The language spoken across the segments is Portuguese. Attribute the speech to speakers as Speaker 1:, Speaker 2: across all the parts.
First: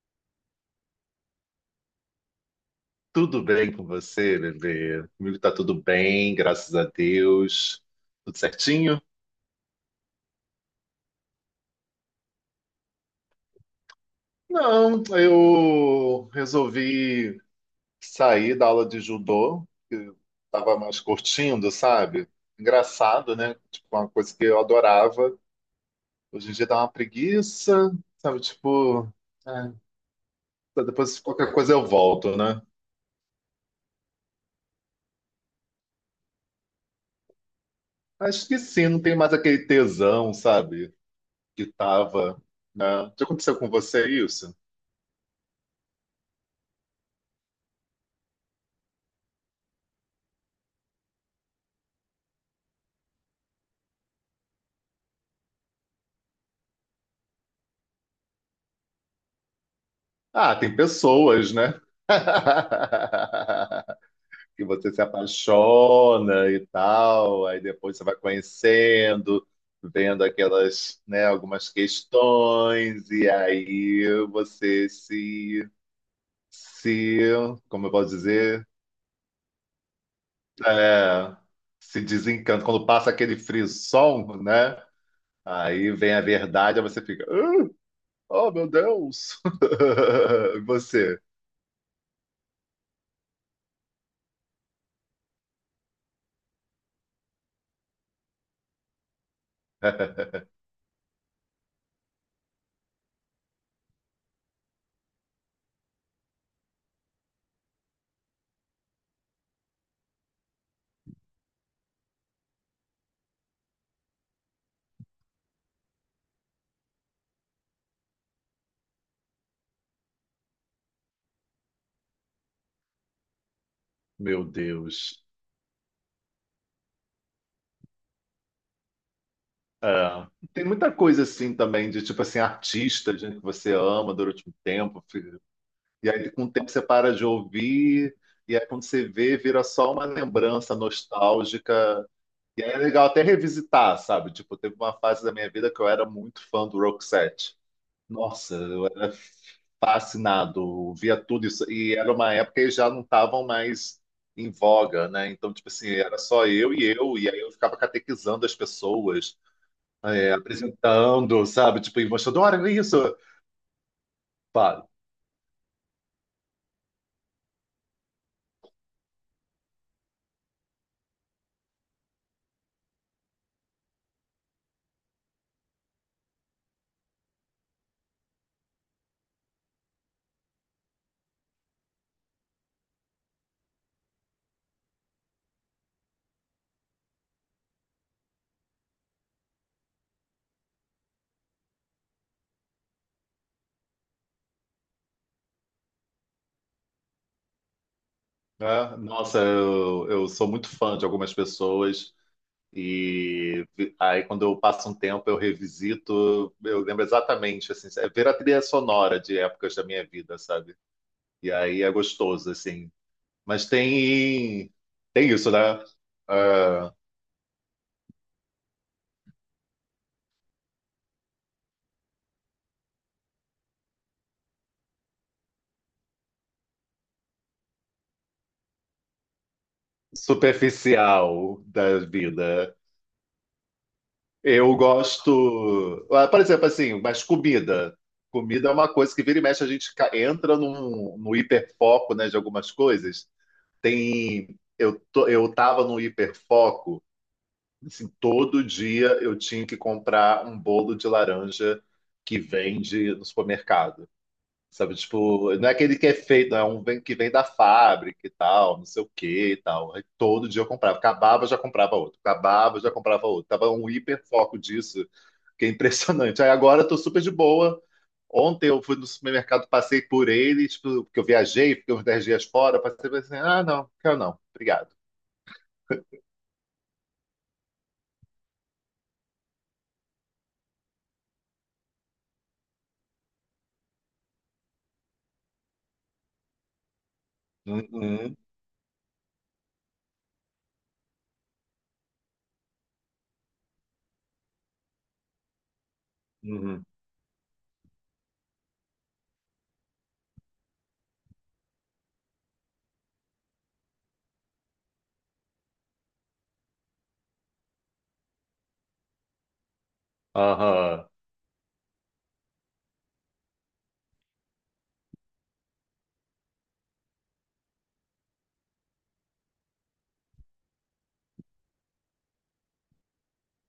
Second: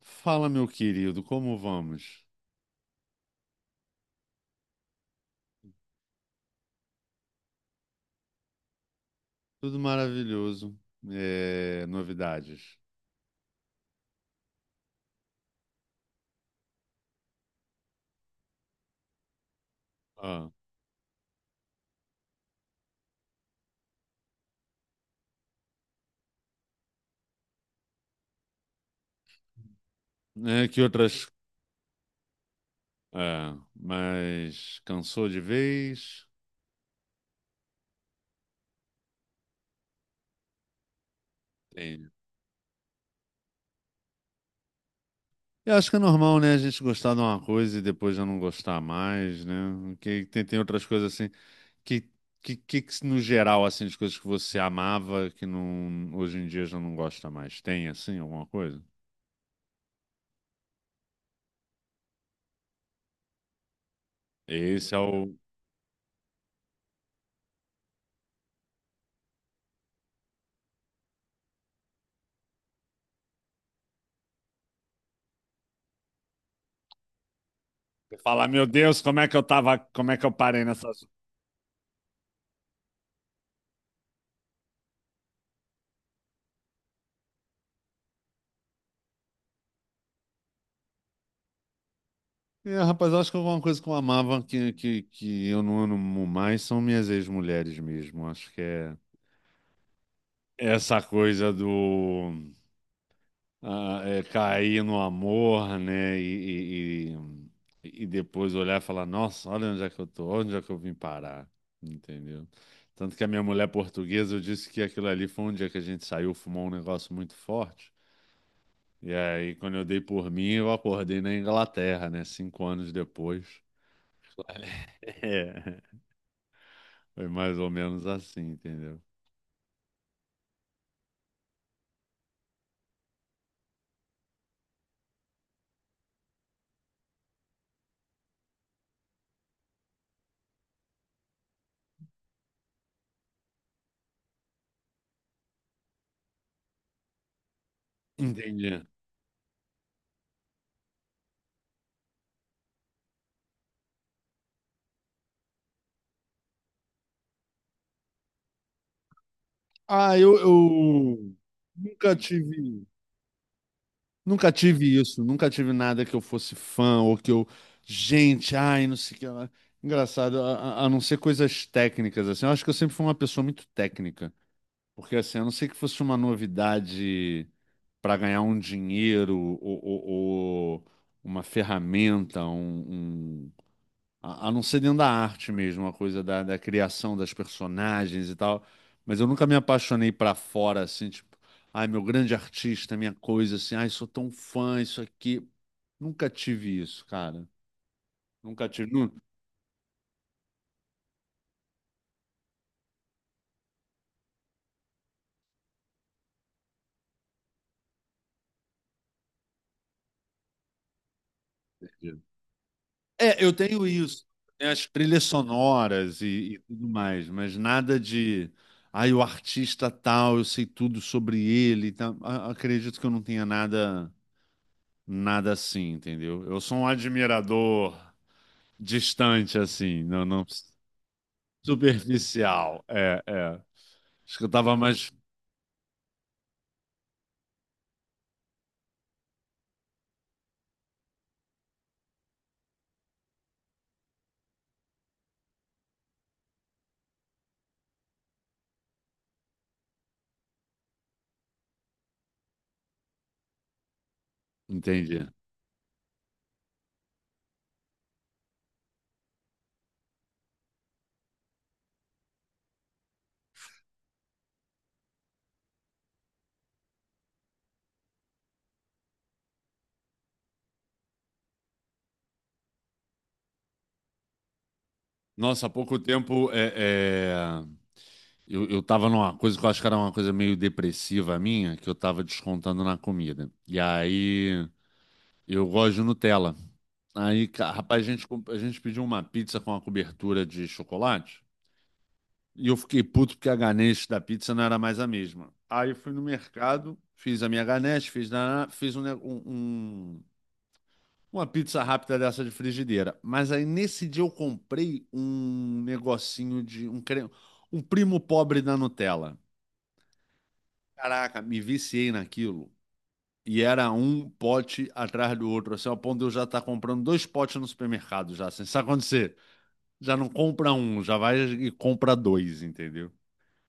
Speaker 1: Fala, meu querido, como vamos?
Speaker 2: Tudo bem com você, bebê? Comigo tá tudo bem, graças a Deus. Tudo certinho?
Speaker 1: Tudo maravilhoso. É, novidades.
Speaker 2: Não, eu resolvi sair da aula de judô, que eu
Speaker 1: Ah,
Speaker 2: tava mais curtindo, sabe? Engraçado, né? Tipo, uma coisa que eu adorava. Hoje em dia dá uma preguiça, sabe? Tipo, é,
Speaker 1: que
Speaker 2: depois
Speaker 1: outras.
Speaker 2: qualquer coisa eu volto, né?
Speaker 1: É, mas cansou de vez?
Speaker 2: Acho que sim, não tem mais aquele tesão, sabe? Que
Speaker 1: Tem.
Speaker 2: tava, né? Já aconteceu com você isso?
Speaker 1: Eu acho que é normal, né? A gente gostar de uma coisa e depois já não gostar mais, né? Que tem, tem outras coisas assim. Que, que, no geral, assim, de coisas que você amava que não, hoje em dia já não gosta mais? Tem, assim, alguma coisa?
Speaker 2: Ah, tem pessoas, né? Que você
Speaker 1: Esse é
Speaker 2: se
Speaker 1: o.
Speaker 2: apaixona e tal, aí depois você vai conhecendo, vendo aquelas, né, algumas questões, e aí você se, como eu posso
Speaker 1: Você fala, meu
Speaker 2: dizer,
Speaker 1: Deus, como é que eu tava, como é que eu parei nessa.
Speaker 2: É, se desencanta. Quando passa aquele frisson, né? Aí vem a verdade, aí você fica, "Ah, oh meu Deus! E você,
Speaker 1: É, rapaz, eu acho que alguma coisa que eu amava que eu não amo mais são minhas ex-mulheres mesmo. Acho que é essa coisa do cair no amor, né? E depois olhar e falar, nossa, olha onde é que eu tô, onde é que eu vim parar, entendeu? Tanto que a minha mulher portuguesa, eu disse que aquilo ali foi um dia que a gente saiu, fumou um negócio muito forte. E aí, quando eu dei por mim, eu acordei na Inglaterra, né? 5 anos depois.
Speaker 2: meu Deus.
Speaker 1: Foi mais ou menos assim, entendeu?
Speaker 2: É. Tem muita coisa assim também, de tipo assim, artista, gente que você ama durante um tempo, filho. E aí com o tempo você para de ouvir, e aí quando você vê, vira só uma lembrança nostálgica. E aí é legal até revisitar, sabe? Tipo, teve uma fase da minha vida que eu era muito fã do Roxette. Nossa,
Speaker 1: Entendi.
Speaker 2: eu era fascinado, via tudo isso. E era uma época que já não estavam mais em voga, né? Então, tipo assim, era só eu, e aí eu ficava catequizando as pessoas
Speaker 1: Ah,
Speaker 2: é,
Speaker 1: eu
Speaker 2: apresentando, sabe? Tipo, e
Speaker 1: nunca
Speaker 2: mostrando, olha
Speaker 1: tive,
Speaker 2: isso.
Speaker 1: nunca tive
Speaker 2: Pá,
Speaker 1: isso, nunca tive nada que eu fosse fã ou que eu, gente, ai, não sei o que lá. Engraçado, a não ser coisas técnicas, assim, eu acho que eu sempre fui uma pessoa muito técnica, porque assim, a não ser que fosse uma novidade para ganhar um dinheiro ou, ou uma ferramenta, um. A não ser dentro da arte mesmo, uma coisa da, da criação das personagens e tal. Mas eu nunca me apaixonei pra fora, assim, tipo, ai, meu grande artista, minha coisa, assim, ai, sou tão fã, isso aqui. Nunca tive isso, cara. Nunca tive.
Speaker 2: né? Nossa, eu sou muito fã de algumas pessoas. E aí, quando eu passo um tempo, eu revisito, eu lembro exatamente, assim, é ver a trilha sonora de épocas da minha vida, sabe? E aí é gostoso, assim.
Speaker 1: É, eu
Speaker 2: Mas
Speaker 1: tenho isso. Tem
Speaker 2: tem,
Speaker 1: as trilhas
Speaker 2: tem isso, né?
Speaker 1: sonoras e tudo
Speaker 2: Ah,
Speaker 1: mais, mas nada de. Ai, o artista tal, eu sei tudo sobre ele. E tal. Acredito que eu não tenha nada, nada assim, entendeu? Eu sou um admirador distante, assim, não
Speaker 2: superficial da vida.
Speaker 1: superficial. É, é. Acho que eu
Speaker 2: Eu
Speaker 1: tava mais.
Speaker 2: gosto. Por exemplo, assim, mas comida. Comida é uma coisa que vira e mexe, a gente entra no hiperfoco, né, de algumas coisas. Tem. Eu tava no hiperfoco, assim, todo dia eu tinha que comprar um bolo de laranja que vende no supermercado. Sabe,
Speaker 1: Entendi.
Speaker 2: tipo, não é aquele que é feito, é um que vem da fábrica e tal, não sei o que e tal. Aí todo dia eu comprava. Acabava, já comprava outro. Acabava, já comprava outro. Tava um hiperfoco disso que é impressionante. Aí agora eu tô super de boa. Ontem eu fui no supermercado, passei por ele, tipo, porque eu viajei, fiquei uns 10 dias fora, passei por assim, ah, não, quero não, obrigado.
Speaker 1: Nossa, há pouco tempo eu tava numa coisa que eu acho que era uma coisa meio depressiva minha, que eu tava descontando na comida. E aí eu gosto de Nutella. Aí, rapaz, a gente,
Speaker 2: Uhum,
Speaker 1: a gente pediu uma pizza com uma cobertura de chocolate. E eu fiquei puto porque a ganache da pizza não era mais a mesma. Aí eu fui no
Speaker 2: uhum,
Speaker 1: mercado, fiz a minha ganache, fiz, na, fiz um, um. Uma pizza rápida dessa de frigideira. Mas aí nesse dia eu comprei um negocinho de um creme, um primo pobre da Nutella.
Speaker 2: aham,
Speaker 1: Caraca, me viciei naquilo. E era um pote atrás do outro, assim, ao ponto de eu já estar comprando dois potes no supermercado já, assim. Sabe quando você já não compra um, já vai e compra dois, entendeu?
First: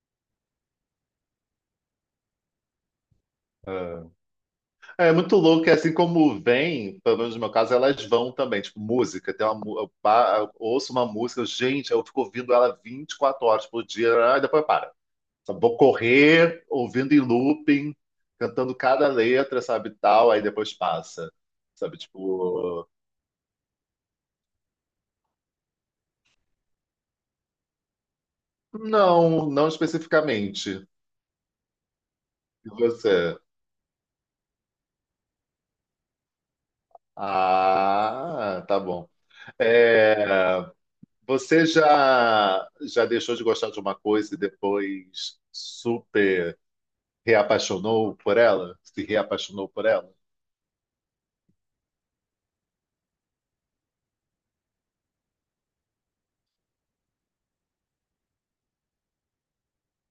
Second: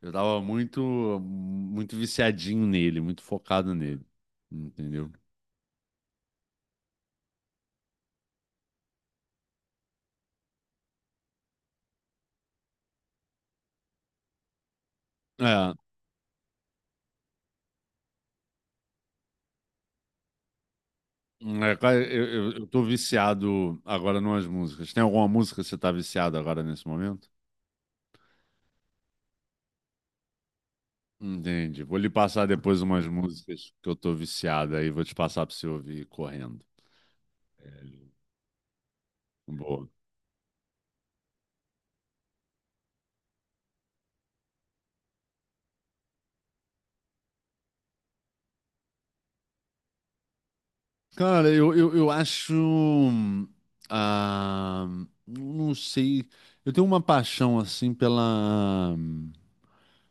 Speaker 1: Eu tava muito, muito viciadinho nele, muito focado nele,
Speaker 2: aham.
Speaker 1: entendeu?
Speaker 2: É muito louco, é assim como vem, pelo menos no meu caso, elas vão também, tipo, música, tem uma, eu ouço uma música, gente, eu fico ouvindo ela 24 horas por dia, depois para. Sabe?
Speaker 1: É,
Speaker 2: Vou correr ouvindo em looping, cantando cada letra, sabe, tal, aí depois passa.
Speaker 1: hum, é, cara,
Speaker 2: Sabe,
Speaker 1: eu tô
Speaker 2: tipo,
Speaker 1: viciado agora numas músicas. Tem alguma música que você tá viciado agora nesse momento?
Speaker 2: não, não especificamente.
Speaker 1: Entendi. Vou lhe passar
Speaker 2: E
Speaker 1: depois umas
Speaker 2: você?
Speaker 1: músicas que eu tô viciado aí, vou te passar pra você ouvir correndo.
Speaker 2: Ah, tá bom.
Speaker 1: Boa.
Speaker 2: É, você já deixou de gostar de uma coisa e depois super reapaixonou por ela? Se reapaixonou por ela?
Speaker 1: Cara, eu acho. Ah, não sei. Eu tenho uma paixão assim pela,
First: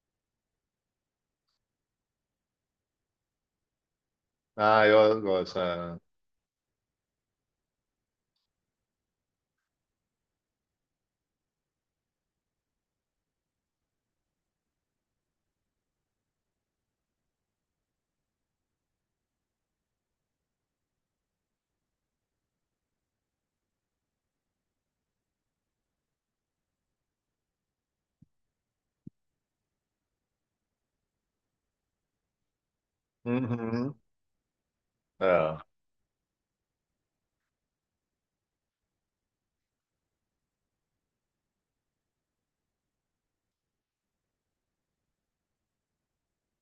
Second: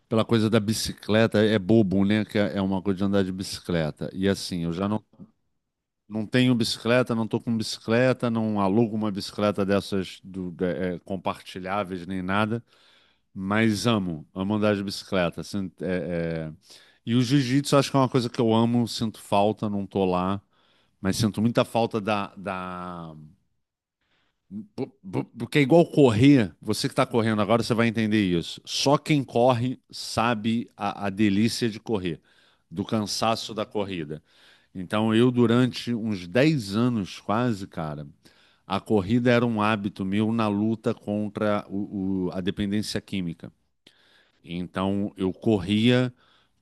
Speaker 1: pela coisa da bicicleta. É bobo, né? Que é uma coisa de andar de bicicleta. E assim, eu
Speaker 2: Ah,
Speaker 1: já não.
Speaker 2: eu gosto. É.
Speaker 1: Não tenho bicicleta, não tô com bicicleta, não alugo uma bicicleta dessas compartilháveis nem nada, mas amo, amo andar de bicicleta. Assim, é, é. E o jiu-jitsu acho que é uma coisa que eu amo, sinto falta, não tô lá, mas sinto muita falta da, da porque é igual correr, você que está correndo agora, você vai entender isso. Só quem corre sabe a delícia de correr, do cansaço da
Speaker 2: Uhum.
Speaker 1: corrida. Então, eu,
Speaker 2: É.
Speaker 1: durante uns 10 anos quase, cara, a corrida era um hábito meu na luta contra a dependência química. Então eu corria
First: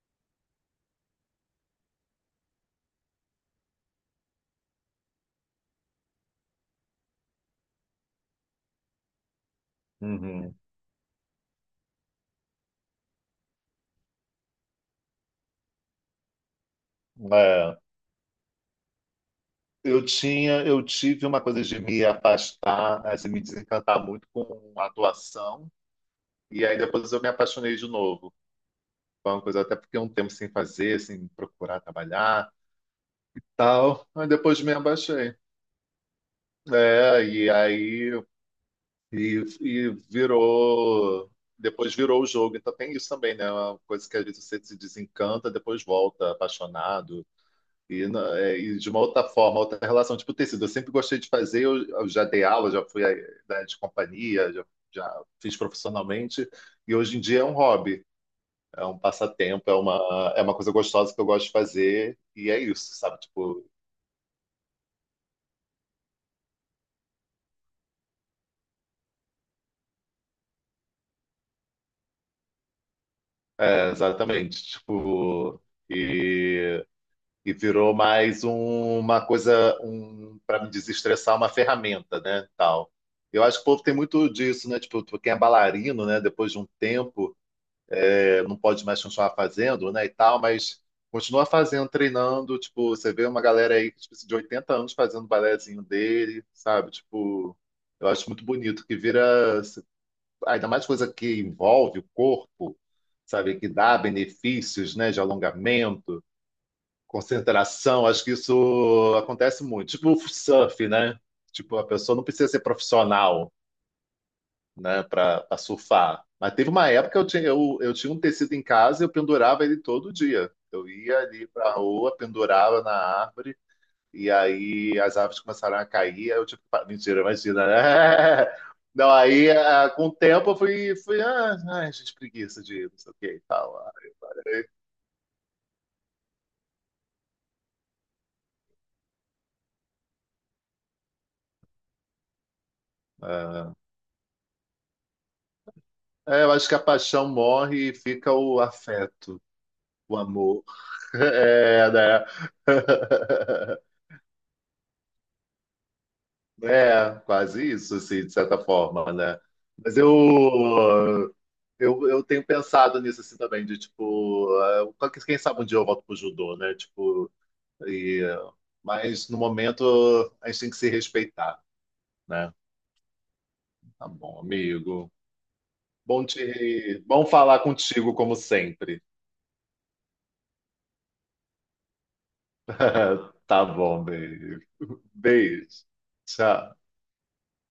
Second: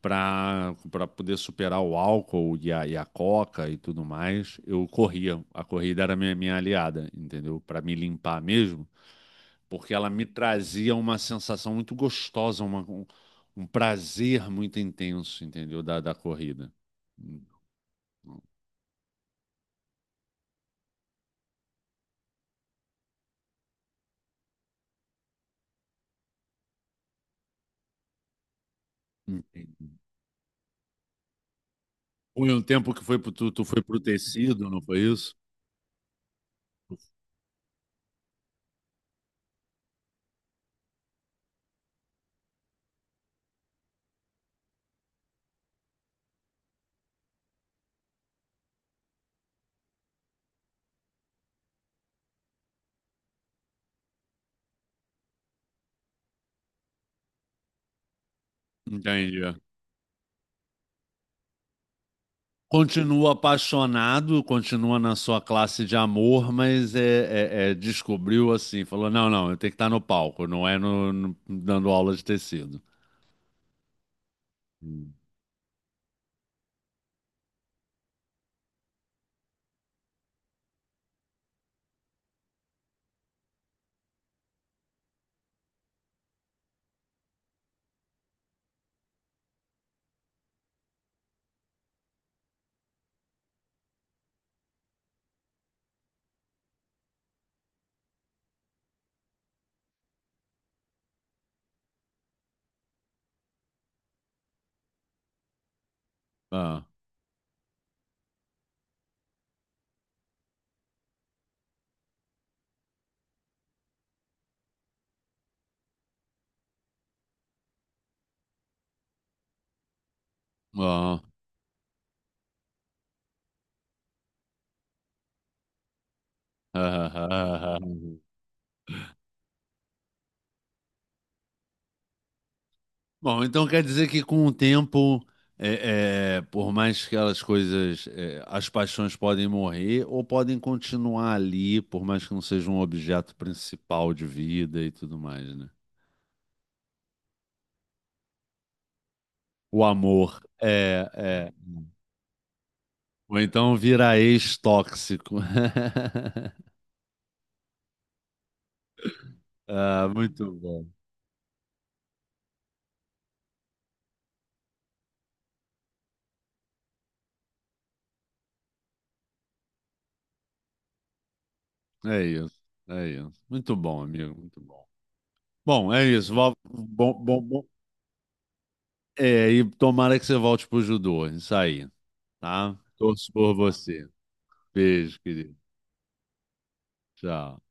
Speaker 1: para poder superar o álcool e a coca e tudo mais. Eu corria. A corrida era minha, minha aliada, entendeu? Para me limpar mesmo, porque ela me
Speaker 2: Uhum.
Speaker 1: trazia uma sensação muito gostosa, uma, um prazer muito intenso, entendeu? Da, da corrida. Hum,
Speaker 2: É. Eu tive uma coisa de me afastar, assim, me desencantar muito com a atuação, e aí depois eu me apaixonei de novo. Foi uma coisa até
Speaker 1: Entendi.
Speaker 2: porque um tempo sem fazer, sem procurar
Speaker 1: Foi
Speaker 2: trabalhar,
Speaker 1: um tempo que foi pro, tu foi pro
Speaker 2: tal. Aí depois
Speaker 1: tecido,
Speaker 2: me
Speaker 1: não foi
Speaker 2: abaixei.
Speaker 1: isso?
Speaker 2: É, e aí e virou, depois virou o jogo. Então tem isso também, né? É uma coisa que às vezes você se desencanta, depois volta apaixonado. E, de uma outra forma, outra relação, tipo tecido. Eu sempre gostei de fazer, eu já dei aula, já fui eh, da de companhia, já, já fiz profissionalmente, e hoje em dia é um hobby, é um
Speaker 1: Entendi. É.
Speaker 2: passatempo, é uma coisa gostosa que eu gosto de fazer, e é isso, sabe?
Speaker 1: Continua
Speaker 2: Tipo,
Speaker 1: apaixonado, continua na sua classe de amor, mas é, descobriu assim, falou, não, não, eu tenho que estar no palco, não é no, dando aula de tecido.
Speaker 2: é, exatamente.
Speaker 1: Hum.
Speaker 2: Tipo, e, e virou mais uma coisa, um, para me desestressar, uma ferramenta, né? Tal. Eu acho que o povo tem muito disso, né? Tipo, quem é bailarino, né? Depois de um tempo. É, não pode mais continuar fazendo, né, e tal, mas continua fazendo, treinando, tipo, você vê uma galera aí tipo, de 80 anos fazendo o balézinho dele, sabe? Tipo, eu acho muito bonito que vira, ainda mais coisa que envolve o corpo, sabe? Que dá benefícios, né, de alongamento,
Speaker 1: Ah,
Speaker 2: concentração, acho que isso acontece muito. Tipo o surf, né? Tipo, a pessoa não precisa ser profissional, né, para surfar. Mas teve uma época que eu tinha um tecido em casa e eu pendurava ele todo dia. Eu ia
Speaker 1: ah,
Speaker 2: ali para a rua, pendurava na árvore, e aí as árvores começaram a cair. Aí eu tipo, pá,
Speaker 1: ah,
Speaker 2: mentira,
Speaker 1: ah,
Speaker 2: imagina,
Speaker 1: ah. Ah.
Speaker 2: né? Não, aí com o tempo eu fui ai, gente, preguiça de não sei o que e
Speaker 1: Bom, então quer
Speaker 2: tal.
Speaker 1: dizer que com o tempo, é, é, por mais que aquelas coisas, é, as paixões podem morrer ou podem continuar ali, por mais que não seja um objeto
Speaker 2: Ah,
Speaker 1: principal de vida e tudo mais, né?
Speaker 2: é, é, eu acho que a paixão morre e fica o afeto,
Speaker 1: O
Speaker 2: o
Speaker 1: amor
Speaker 2: amor.
Speaker 1: é, é.
Speaker 2: É, né?
Speaker 1: Ou então vira ex-tóxico.
Speaker 2: É, quase isso, assim, de certa forma, né? Mas
Speaker 1: Ah, muito bom.
Speaker 2: eu tenho pensado nisso assim também, de tipo, qual quem sabe um dia eu volto pro judô, né? Tipo, e, eh, mas no momento a gente tem que se respeitar,
Speaker 1: É
Speaker 2: né?
Speaker 1: isso, é isso. Muito bom,
Speaker 2: Tá
Speaker 1: amigo,
Speaker 2: bom,
Speaker 1: muito bom.
Speaker 2: amigo.
Speaker 1: Bom, é
Speaker 2: Bom
Speaker 1: isso.
Speaker 2: te,
Speaker 1: Bom,
Speaker 2: bom
Speaker 1: bom,
Speaker 2: falar
Speaker 1: bom.
Speaker 2: contigo como sempre.
Speaker 1: É, e tomara que você volte pro judô, isso aí, tá? Torço por
Speaker 2: Tá bom,
Speaker 1: você.
Speaker 2: beijo.
Speaker 1: Beijo, querido.
Speaker 2: Beijo. Tchau.
Speaker 1: Tchau.